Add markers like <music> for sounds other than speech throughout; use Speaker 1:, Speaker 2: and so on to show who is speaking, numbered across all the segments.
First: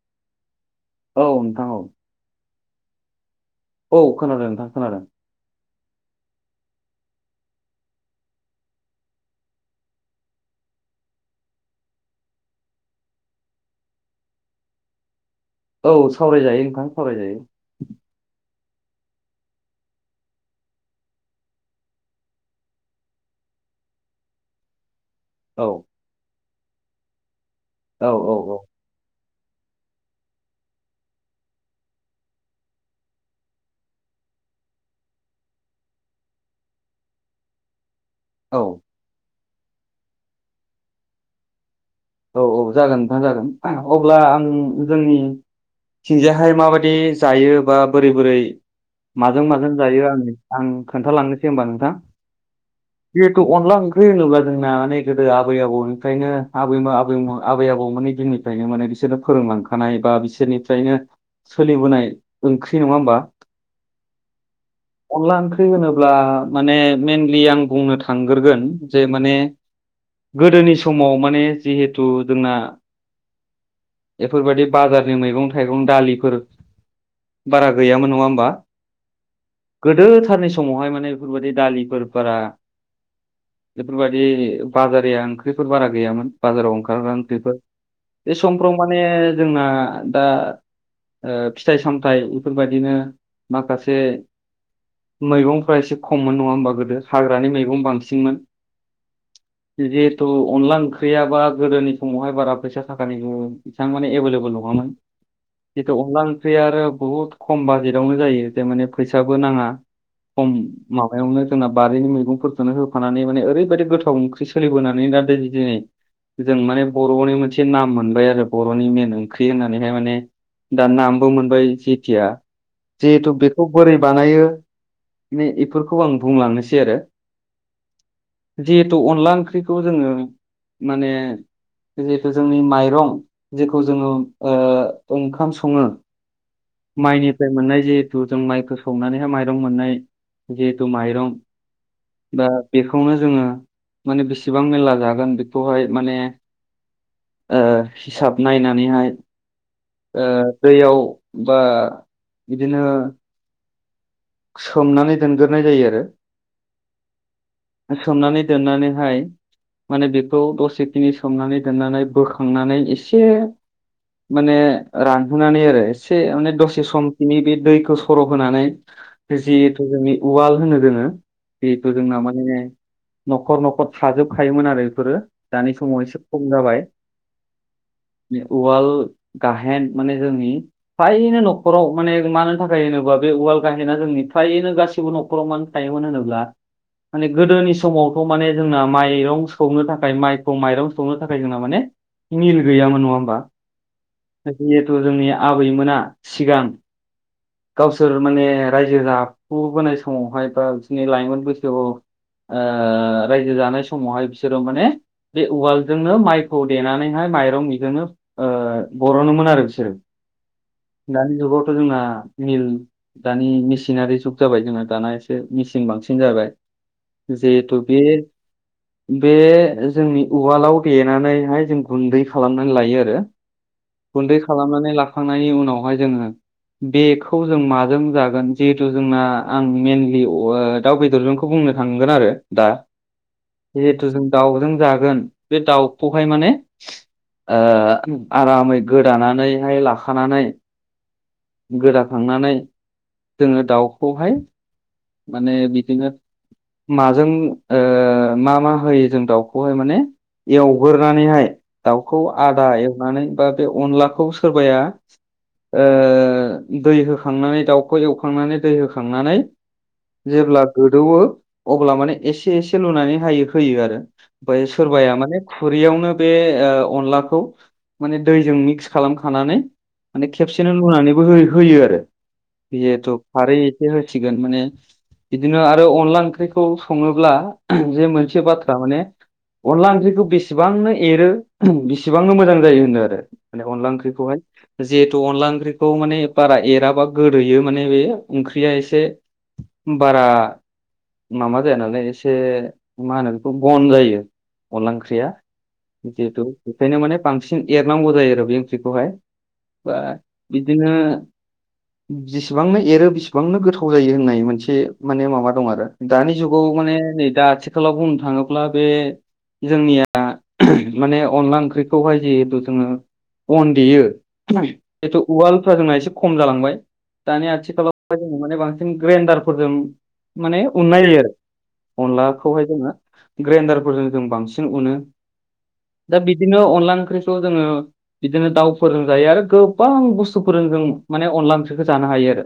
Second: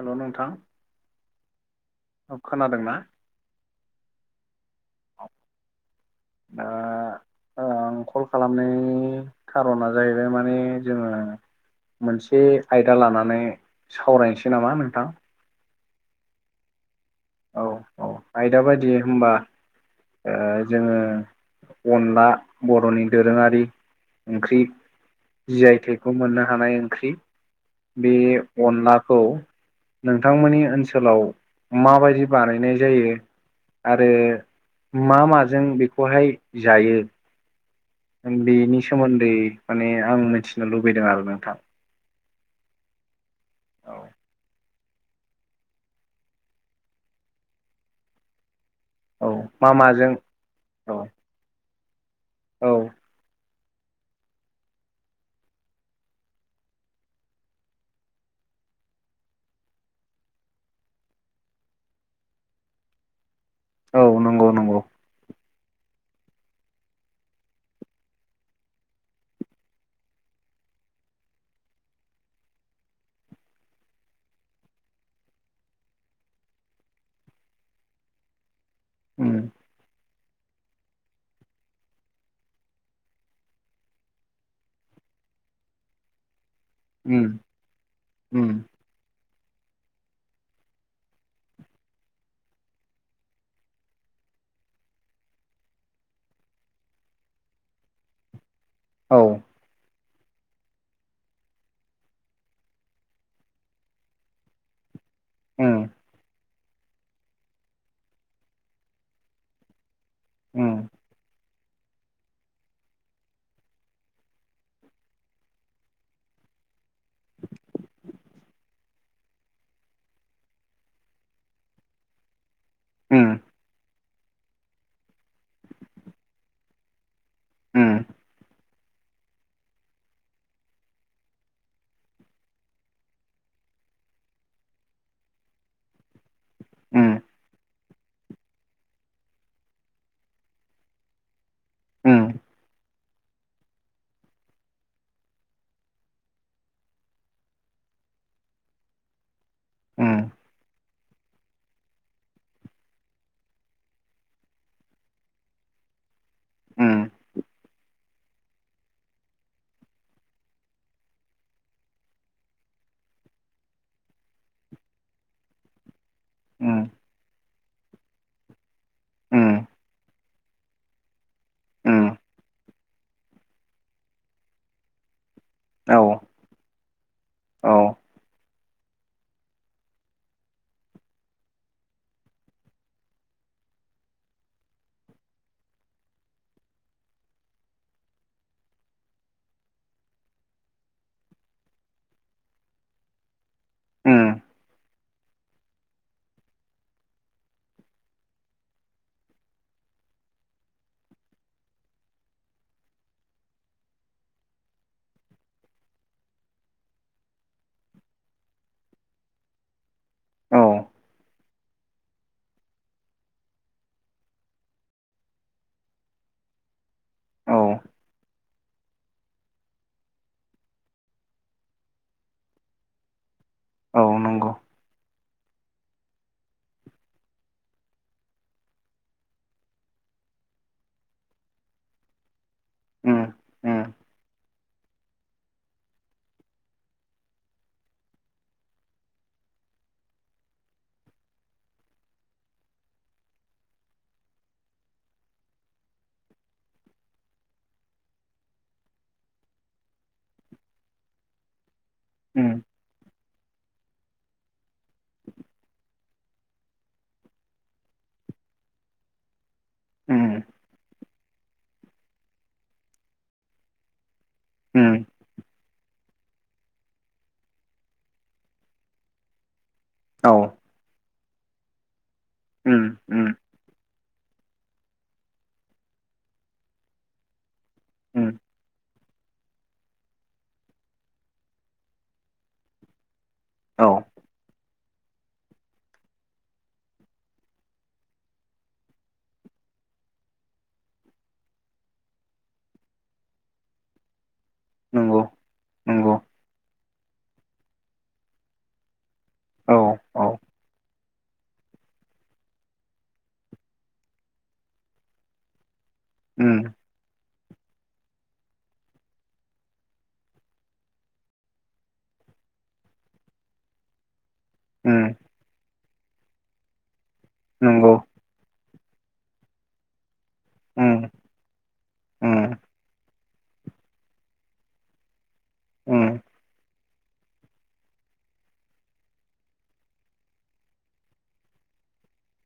Speaker 1: Hello नोंथां
Speaker 2: औ नोंथां औ
Speaker 1: खोनादोंना
Speaker 2: औ खोनादों नोंथां खोनादों
Speaker 1: ओ आं कल खालामनायनि खार'ना जाहैबाय माने जोंङो मोनसे आयदा लानानै सावरायनोसै नामा नोंथां
Speaker 2: औ सावरायजायो नोंथां सावरायजायो
Speaker 1: दे होनबा जोंङो अनला बर'नि दोरोंङारि ओंख्रि जि
Speaker 2: औ
Speaker 1: आइ थाइखौ मोननो हानाय ओंख्रि
Speaker 2: औ
Speaker 1: बे
Speaker 2: औ
Speaker 1: अनलाखौ नोंथांमोननि ओनसोलाव माबायदि बानायनाय जायो। आरो मा माजों बेखौहाय जायो।
Speaker 2: औ
Speaker 1: बेनि सोमोन्दै माने आं मिथिनो लुबैदों आरो नोंथां
Speaker 2: औ - औ जागोन नोंथां जागोन अब्ला आं जोंनि थिंजायाहाय माबायदि जायो बा बोरै बोरै
Speaker 1: औ
Speaker 2: माजों
Speaker 1: मा
Speaker 2: माजों जायो आं आं
Speaker 1: औ
Speaker 2: खोन्थालांनोसै होमबा नोंथां
Speaker 1: औ
Speaker 2: जिहेथु अनला ओंख्रि होनोब्ला जोंना गोदो आबै आबौनिफ्रायनो आबै <unintelligible> आबै आबौमोननि दिननिफ्रायनो माने बिसोरनो फोरोंलांखानाय बा बिसोरनिफ्रायनो सोलिबोनाय ओंख्रि नंङा होमबा
Speaker 1: औ नंगौ नंगौ
Speaker 2: अनला ओंख्रि होनोब्ला माने मेनलि आं बुंनो थांग्रोगोन जे माने गोदोनि समाव माने जिहेथु जोंना बेफोरबायदि बाजारनि मैगं थाइगं दालिफोर बारा गैयामोन नंङा होमबा
Speaker 1: उम
Speaker 2: गोदो सारनि समावहाय माने बेफोरबायाददि दालिफोरफोरा बेफोरबायदि बाजारया ओंख्रिफोर बारा गैयामोन बाजाराव ओंखारनानै
Speaker 1: उम
Speaker 2: बेफोर बे
Speaker 1: उम
Speaker 2: समफ्राव माने जोंना दा फिथाइ सामथाइ बेफोरबायदिनो माखासे मैगंफ्रा एसे खममोन नंङा होमबा गोदो हाग्रानि मैगं बांसिनमोन
Speaker 1: औ
Speaker 2: जेथु अनला ओंख्रि गैयाबा गोदोनि समावहाय बारा फैसा थाखानि बिथांबां माने एभेलेबल नंङामोन
Speaker 1: उम
Speaker 2: जेथु अनलान ओंख्रि आरो बहुद खम बाजेटावनो जायो थारमाने फैसाबो नांङा खम
Speaker 1: उम
Speaker 2: माबायावनो जोंना बारिनि मैगंफोरखोनो होफानानै माने ओरैबायदि गोथाव ओंख्रि सोलिबोनानै दा दोनै दिनै जों माने बर'नि मोनसे नाम मोनबाय आरो बर'नि मेन ओंख्रि होननानैहाय माने दा नामबो मोनबाय जेथिया जिहेथु
Speaker 1: उम
Speaker 2: बेखौ बोरै बानायो बिनो इफोरखौ आं बुंलांनोसै आरो
Speaker 1: उम
Speaker 2: जिहेथु अनला ओंख्रिखौ जोङो माने जिहेथु जोंनि माइरं जेखौ जोङो ओ ओंखाम सङो
Speaker 1: उम
Speaker 2: माइनिफ्राय मोननाय जिहेथु जों माइखौ सौनानैहाय माइरं मोननाय जिहेथु माइरं
Speaker 1: उम
Speaker 2: दा बेखौनो जोङो माने बेसेबां मेलला जागोन बेखौहाय माने ओ हिसाब नायनानैहाय ओ
Speaker 1: उम
Speaker 2: दैयाव बा बिदिनो सोमनानै दोनगोरनाय जायो आरो
Speaker 1: उम
Speaker 2: सोमनानै दोननानैहाय माने बेखौ दसेखिनि सोमनानै दोननानै बोखांनानै एसे माने रानहोननानै आरो एसे माने
Speaker 1: उम
Speaker 2: दसे समखिनि बे दैखौ सर' होनानै
Speaker 1: उम
Speaker 2: जिहेथु जोंनि उवाल होनो जोङो जिहेथु
Speaker 1: उम
Speaker 2: जोंना माने न'खर न'खर थाजोबखायोमोन आरो बेफोरो दानि
Speaker 1: औ
Speaker 2: समाव एसे खम जाबाय
Speaker 1: औ
Speaker 2: उवाल गाहेन माने जोंनि फायनो न'खराव माने मानो थाखाय होनोबा बे उवाल गाहेना जोंनि फ्रायैनो गासिबो न'खराव मानो थायोमोन होनोब्ला माने गोदोनि समावथ' माने जोंना माइरं सौनो थाखाय माइखौ माइरं सौनो थाखाय जोंना माने। मिल गैयामोन नङा होमबा?
Speaker 1: उम
Speaker 2: जिहेथु जोंनि आबैमोना सिगां। गावसोर माने रायजो जफुबोनाय समावहाय बा बिदिनि लाइमोन बैसोआव ओ रायजो जानाय समावहाय बिसोरो माने बे उवालजोंनो माइखौ देनानैहाय माइरं बिजोंनो ओ बरनोमोन आरो बिसोरो।
Speaker 1: औ
Speaker 2: दानि जुगावथ' जोंना मिल दानि मेसिनारि जुग जाबाय जोंना दाना एसे मेचिन बांसिन जाबाय
Speaker 1: औ
Speaker 2: जेहेतु' बे बे जोंनि उवालाव देनानैहाय जों गुन्दै खालामनानै लायो आरो।
Speaker 1: औ
Speaker 2: गुन्दै
Speaker 1: नंगौ
Speaker 2: खालामनानै लाखांनायनि उनावहाय जोङो बेखौ खौ जों माजों जागोन जिहेथु जोंना आं मेनलि अ ओ दाउ बेदरजोंखौ बुंनो थांगोन आरो। दा
Speaker 1: उम उम
Speaker 2: जिहेथु जों दाउजों जागोन बे दाउखौहाय माने ओ आरामै गोदानानैहाय लाखानानै गोदाखांनानै जोङो दाउखौहाय माने बिदिनो माजों ओ मा मा होयो जों दाउखौहाय माने एवगोरनानैहाय दाउखौ
Speaker 1: उम
Speaker 2: आदा एवनानै बा बे अनलाखौ सोरबाया ओ ओ दै होखांनानै दाउखौ एवखांनानै दै होखांनानै
Speaker 1: उम
Speaker 2: जेब्ला गोदौवो। अब्ला माने एसे एसे लुनानै हायो होयो आरो ओमफ्राय
Speaker 1: उम
Speaker 2: सोरबाया माने खुरैयावनो। बे ओ अनलाखौ माने दैजों मिक्स खालामखानानै मान
Speaker 1: औ
Speaker 2: खेबसेनो लुनानै। बो हो होयो आरो
Speaker 1: उम
Speaker 2: जिहेथु
Speaker 1: उम
Speaker 2: खारै एसे होसिगोन माने बिदिनो आरो अनला ओंख्रैखौ सङोब्ला जे
Speaker 1: उम
Speaker 2: मोनसे बाथ्रा माने। अनला ओंख्रिखौ बेसेबांनो एरो बेसेबांनो मोजां जायो होनो आरो। माने अनला
Speaker 1: औ
Speaker 2: ओंख्रिखौहाय जिहेतु अनला ओंख्रि। खौ माने बारा एराबा गोदोयो माने बे ओंख्रिया एसे। बारा माबा जाया नालाय एसे मा होनो बेखौ बन जायो। अनला
Speaker 1: नंगौ
Speaker 2: ओंख्रिया
Speaker 1: नंगौ
Speaker 2: जिहेथु बेखायनो माने बांसिन एरनांगौ जायो आरो बे ओंख्रिखौहाय।
Speaker 1: औ
Speaker 2: बा
Speaker 1: औ
Speaker 2: बिदिनो <unintelligible> जेसेबांनो एरो बेसेबांनो गोथाव जायो होननाय मोनसे माने माबा दं आरो। दानि जुगाव
Speaker 1: उम
Speaker 2: माने नै दा आथिखालाव बुंनो थाङोब्ला बे जोंनिया माने अनला ओंख्रिखौहाय जिहेथु जोङो। अन देयो
Speaker 1: उम
Speaker 2: जिहेथु उवालफ्रा जोंना एसे खम जालांबाय दानि
Speaker 1: नंगौ
Speaker 2: आथिखालावहाय जोङो माने बांसिन। ग्रेडारफोरजों माने
Speaker 1: उम
Speaker 2: अननाय जायो आरो
Speaker 1: उम
Speaker 2: अनलाखौहाय जोङो ग्रेन्दारफोरजों जों बांसिन उनो दा
Speaker 1: उम
Speaker 2: बिदिनो अनला ओंख्रिखौ जोङो बिदिनो दाउफोरजों जायो आरो गो बां बुस्थुफोर जों माने अनला ओंख्रिखौ जानो हायो आरो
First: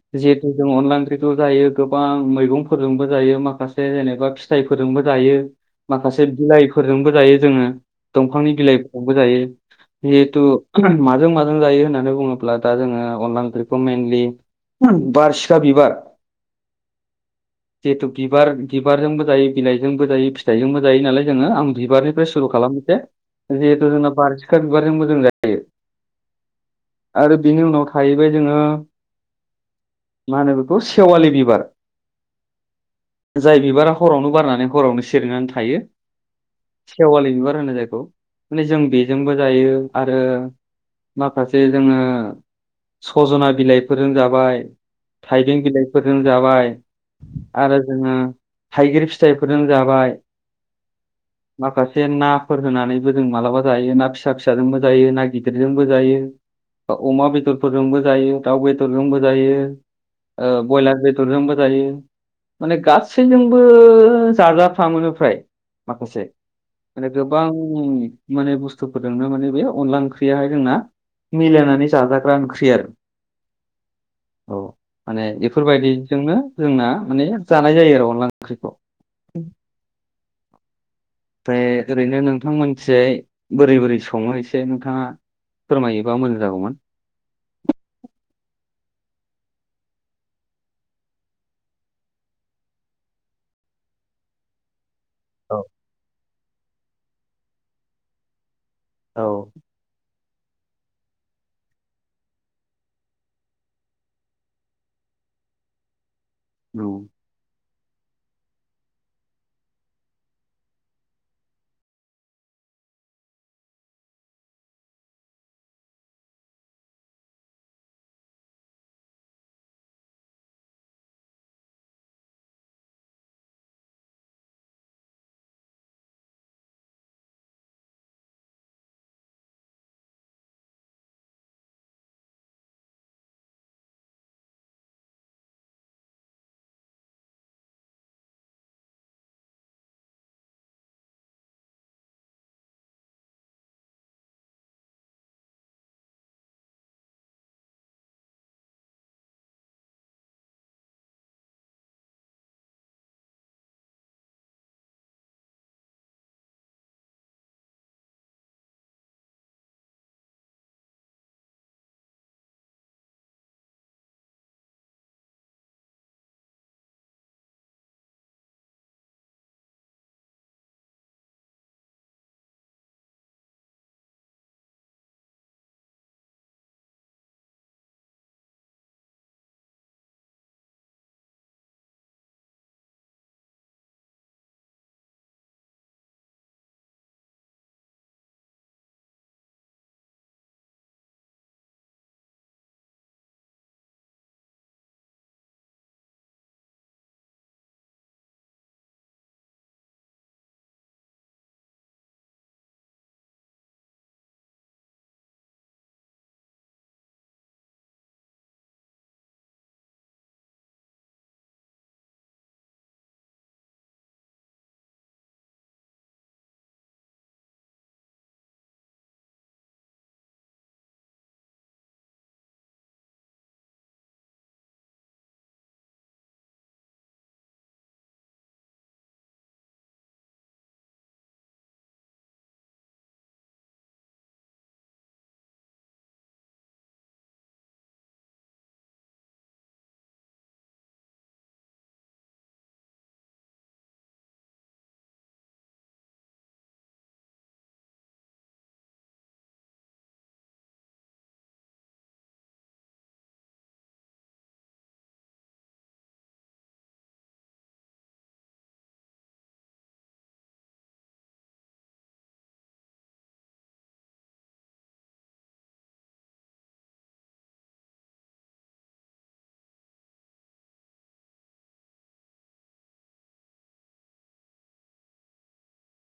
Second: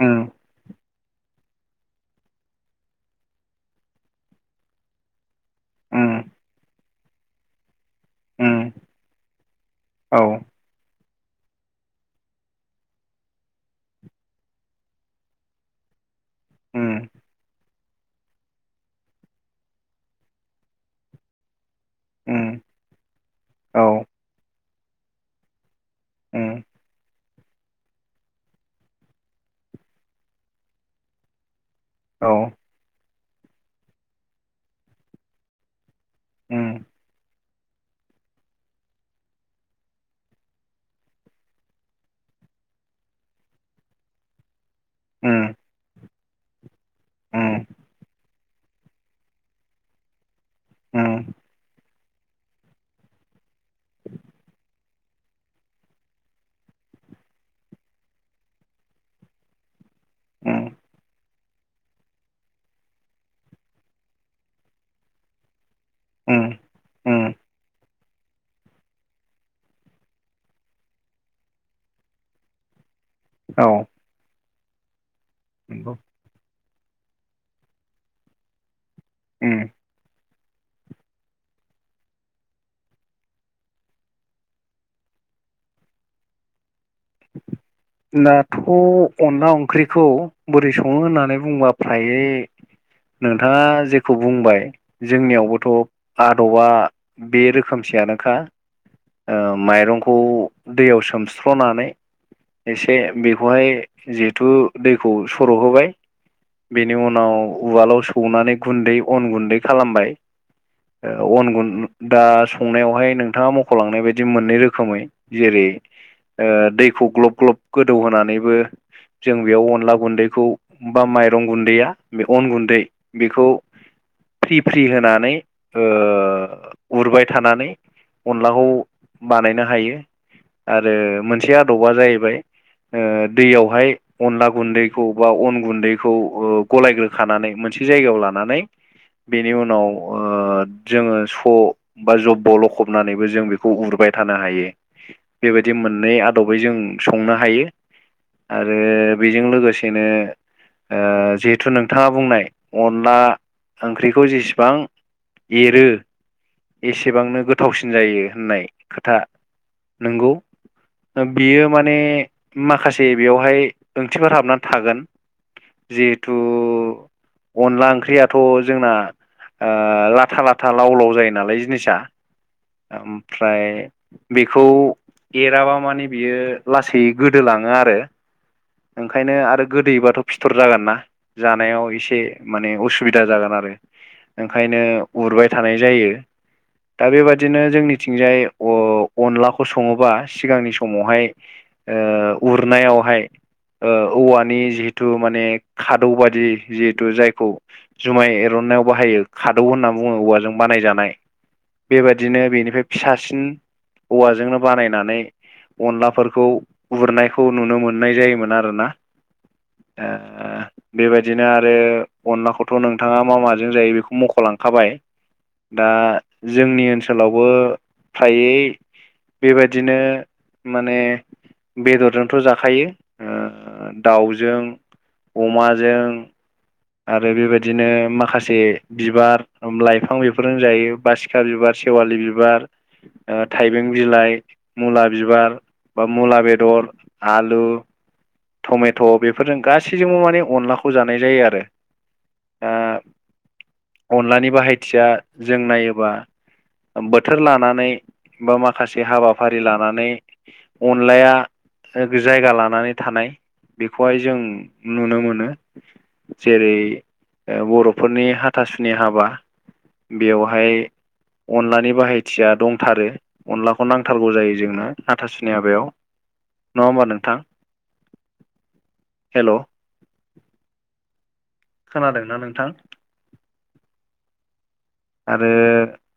Speaker 1: उम
Speaker 2: जिहेथु जों अनला ओं ओंख्रिखौ जायो गोबां मैगंफोरजोंबो जायो माखासे जेनेबा फिथाइफोरजोंबो जायो।
Speaker 1: उम
Speaker 2: माखासे बिलाइफोरजोंबो जायो जोङो दंफांनि
Speaker 1: उम
Speaker 2: बिलाइफोरजोंबो जायो।
Speaker 1: औ
Speaker 2: जिहेथु माजों मा जों जायो होननानै बुङोब्ला दा जोङो अनला ओंख्रिखौ मइेनलि बारसिखा बिबार।
Speaker 1: हुम।
Speaker 2: जिहेथु बिबार बिबारजोंबो जायो बिलाइजोंबो जायो फिथाइजोंबो जायो नालाय जोङो आं बिबारनिफ्राय सुरु
Speaker 1: उम
Speaker 2: खालाम खालामनोसै मोनसे
Speaker 1: औ
Speaker 2: जिहेतु जोंना बार सिखा बिबारजोंबो जों जायो।
Speaker 1: उम
Speaker 2: आरो बिनि उनाव थाहैबाय जोङो। मा होनो बेखौ सेवालि बिबार
Speaker 1: औ
Speaker 2: जाय बिबारा हरावनो बारनानै हरावनो सेरनानै थायो।
Speaker 1: उम
Speaker 2: सेवालि बिबार होनो जायखौ माने जों बेजोंबो जायो आरो माखासे जोङो सजना बिलाइफोरजों जाबाय
Speaker 1: उम उम
Speaker 2: थाइबें बिलाइफोरजों जाबाय
Speaker 1: उम
Speaker 2: आरो जोङो थाइगिर फिथाइफोरजों जाबाय
Speaker 1: उम
Speaker 2: माखासे नाफोर होनानैबो जों मालाबा जायो ना फिसा फिसाजोंबो जायो ना गिदिरजोंबो जायो अमा बेदरफोरजोंबो जायो दाउ बेदरजोंबो जायो ओ
Speaker 1: उम
Speaker 2: बयलार बेदरजोंबो जायो माने गासैजोंबो जाफ्रामोनो फ्राय माखासे
Speaker 1: उम
Speaker 2: माने
Speaker 1: उम
Speaker 2: गोबां माने बुस्थुफोरजोंनो माने बे अनला ओंख्रियाहाय जोंना मिलायनानै जाजाग्रा ओंख्रि आरो
Speaker 1: औ
Speaker 2: औ माने
Speaker 1: नंगौ
Speaker 2: बेफोरबायदिजोंनो जोंना माने जानाय जायो आरो अनला ओंख्रिखौ
Speaker 1: उम <inaudible>
Speaker 2: ओमफ्राय ओरैनो नोंथां मानसियै बोरै बोरै सङो एसे नोंथाङा फोरमायोबा मोजां जागौमोन।
Speaker 1: <inaudible> दाथ' अनला ओंख्रिखौ बोरै सङो होननानै बुंबा फ्रायै नोंथाङा जेखौ बुंबाय
Speaker 2: औ
Speaker 1: जोंनियावबोथ' आदबा बे रोखोमसेयानोखा
Speaker 2: औ
Speaker 1: माइरंखौ दैयाव सोमस्र'नानै एसे बेखौहाय जिहेथु दैखौ सर'होबाय बेनि
Speaker 2: औ
Speaker 1: उनाव उवालाव सौनानै गुन्दै अन गुन्दै खालामबाय अन गुन दा संनायावहाय नोंथाङा मख'लांनाय बायदि मोननै रोखोमै जेरै दैखौ ग्लब ग्लब गोदौ होनानैबो जों बेयाव अनला गुन्दैखौ बा माइरं गुन्दैया बे अन गुन्दै बेखौ फ्रि फ्रि होनानै उरबाय थानानै अनलाखौ बानायनो हायो आरो मोनसे आदबा जाहैबाय दैयावहाय अनला गुन्दैखौ बा अन गुन्दैखौ गलायग्रोखानानै मोन मोनसे जायगायाव लानानै बेनि उनाव जोङो स' बा जबब' लखबनानैबो जों बेखौ उरबाय थानो हायो बेबायदि मोननै आदबै जों संनो हायो आरो बेजों लोगोसेनो जिहेथु नोंथाङा बुंनाय अनला ओंख्रिखौ जेसेबां एरो एसेबांनो गोथावसिन जायो होननाय खोथा नोंगौ बियो माने माखासे बेवहाय ओंथिफोर हाबनानै थागोन जिहेथु अनला ओंख्रियाथ' जोंना लाथा लाथा लाव लाव जायो नालाय जिनिसा ओमफ्राय बेखौ एराबा माने बियो लासै गोदोलाङो आरो ओंखायनो आरो गोदोयोबाथ' फिथर जागोन ना जानायाव एसे माने उसुबिदा जागोन आरो ओंखायनो उरबाय थानाय जायो दा बेबादिनो जोंनिथिंजाय अनलाखौ सङोबा सिगांनि समावहाय उरनायावहाय औवानि जिहेतु माने खादौ बादि जिहेतु जायखौ जुमाय एर ननायाव बाहायो खादौ होनना बुङो औवाजों बानायजानाय बेबादिनो बेनिफ्राय फिसासिन औवाजोंनो बानायनानै अनलाफोरखौ उरनायखौ नुनो मोननाय जायोमोन आरोना बेबायदिनो आरो अनलाखौथ' नोंथाङा मा माजों जायो बेखौ मख'लां खाबाय दा जोंनि ओनसोलावबो फ्रायै बेबायदिनो माने बेदरजोंथ' जाखायो दाउजों अमाजों आरो बेबायदिनो माखासे बिबार लाइफां बेफोरजों जायो बासिखा बिबार सेवालि बिबार थाइबें बिलाइ मुला बिबार बा मुला बेदर आलु टमेट' बेफोरजों गासैजोंबो माने अनलाखौ जानाय जायो आरो अनलानि बाहायथिया जों नायोबा बोथोर लानानै बा माखासे हाबाफारि लानानै अनलाया जायगा लानानै थानाय बेखौहाय जों नुनो मोनो जेरै बर'फोरनि हाथासुनि हाबा बेवहाय अनलानि बाहायथिया दंथारो अनलाखौ नांथारगौ जायो जोंनो हाथासुनि हाबायाव नङा होमबा नोंथां हेल' खोनादोंना नोंथां? आरो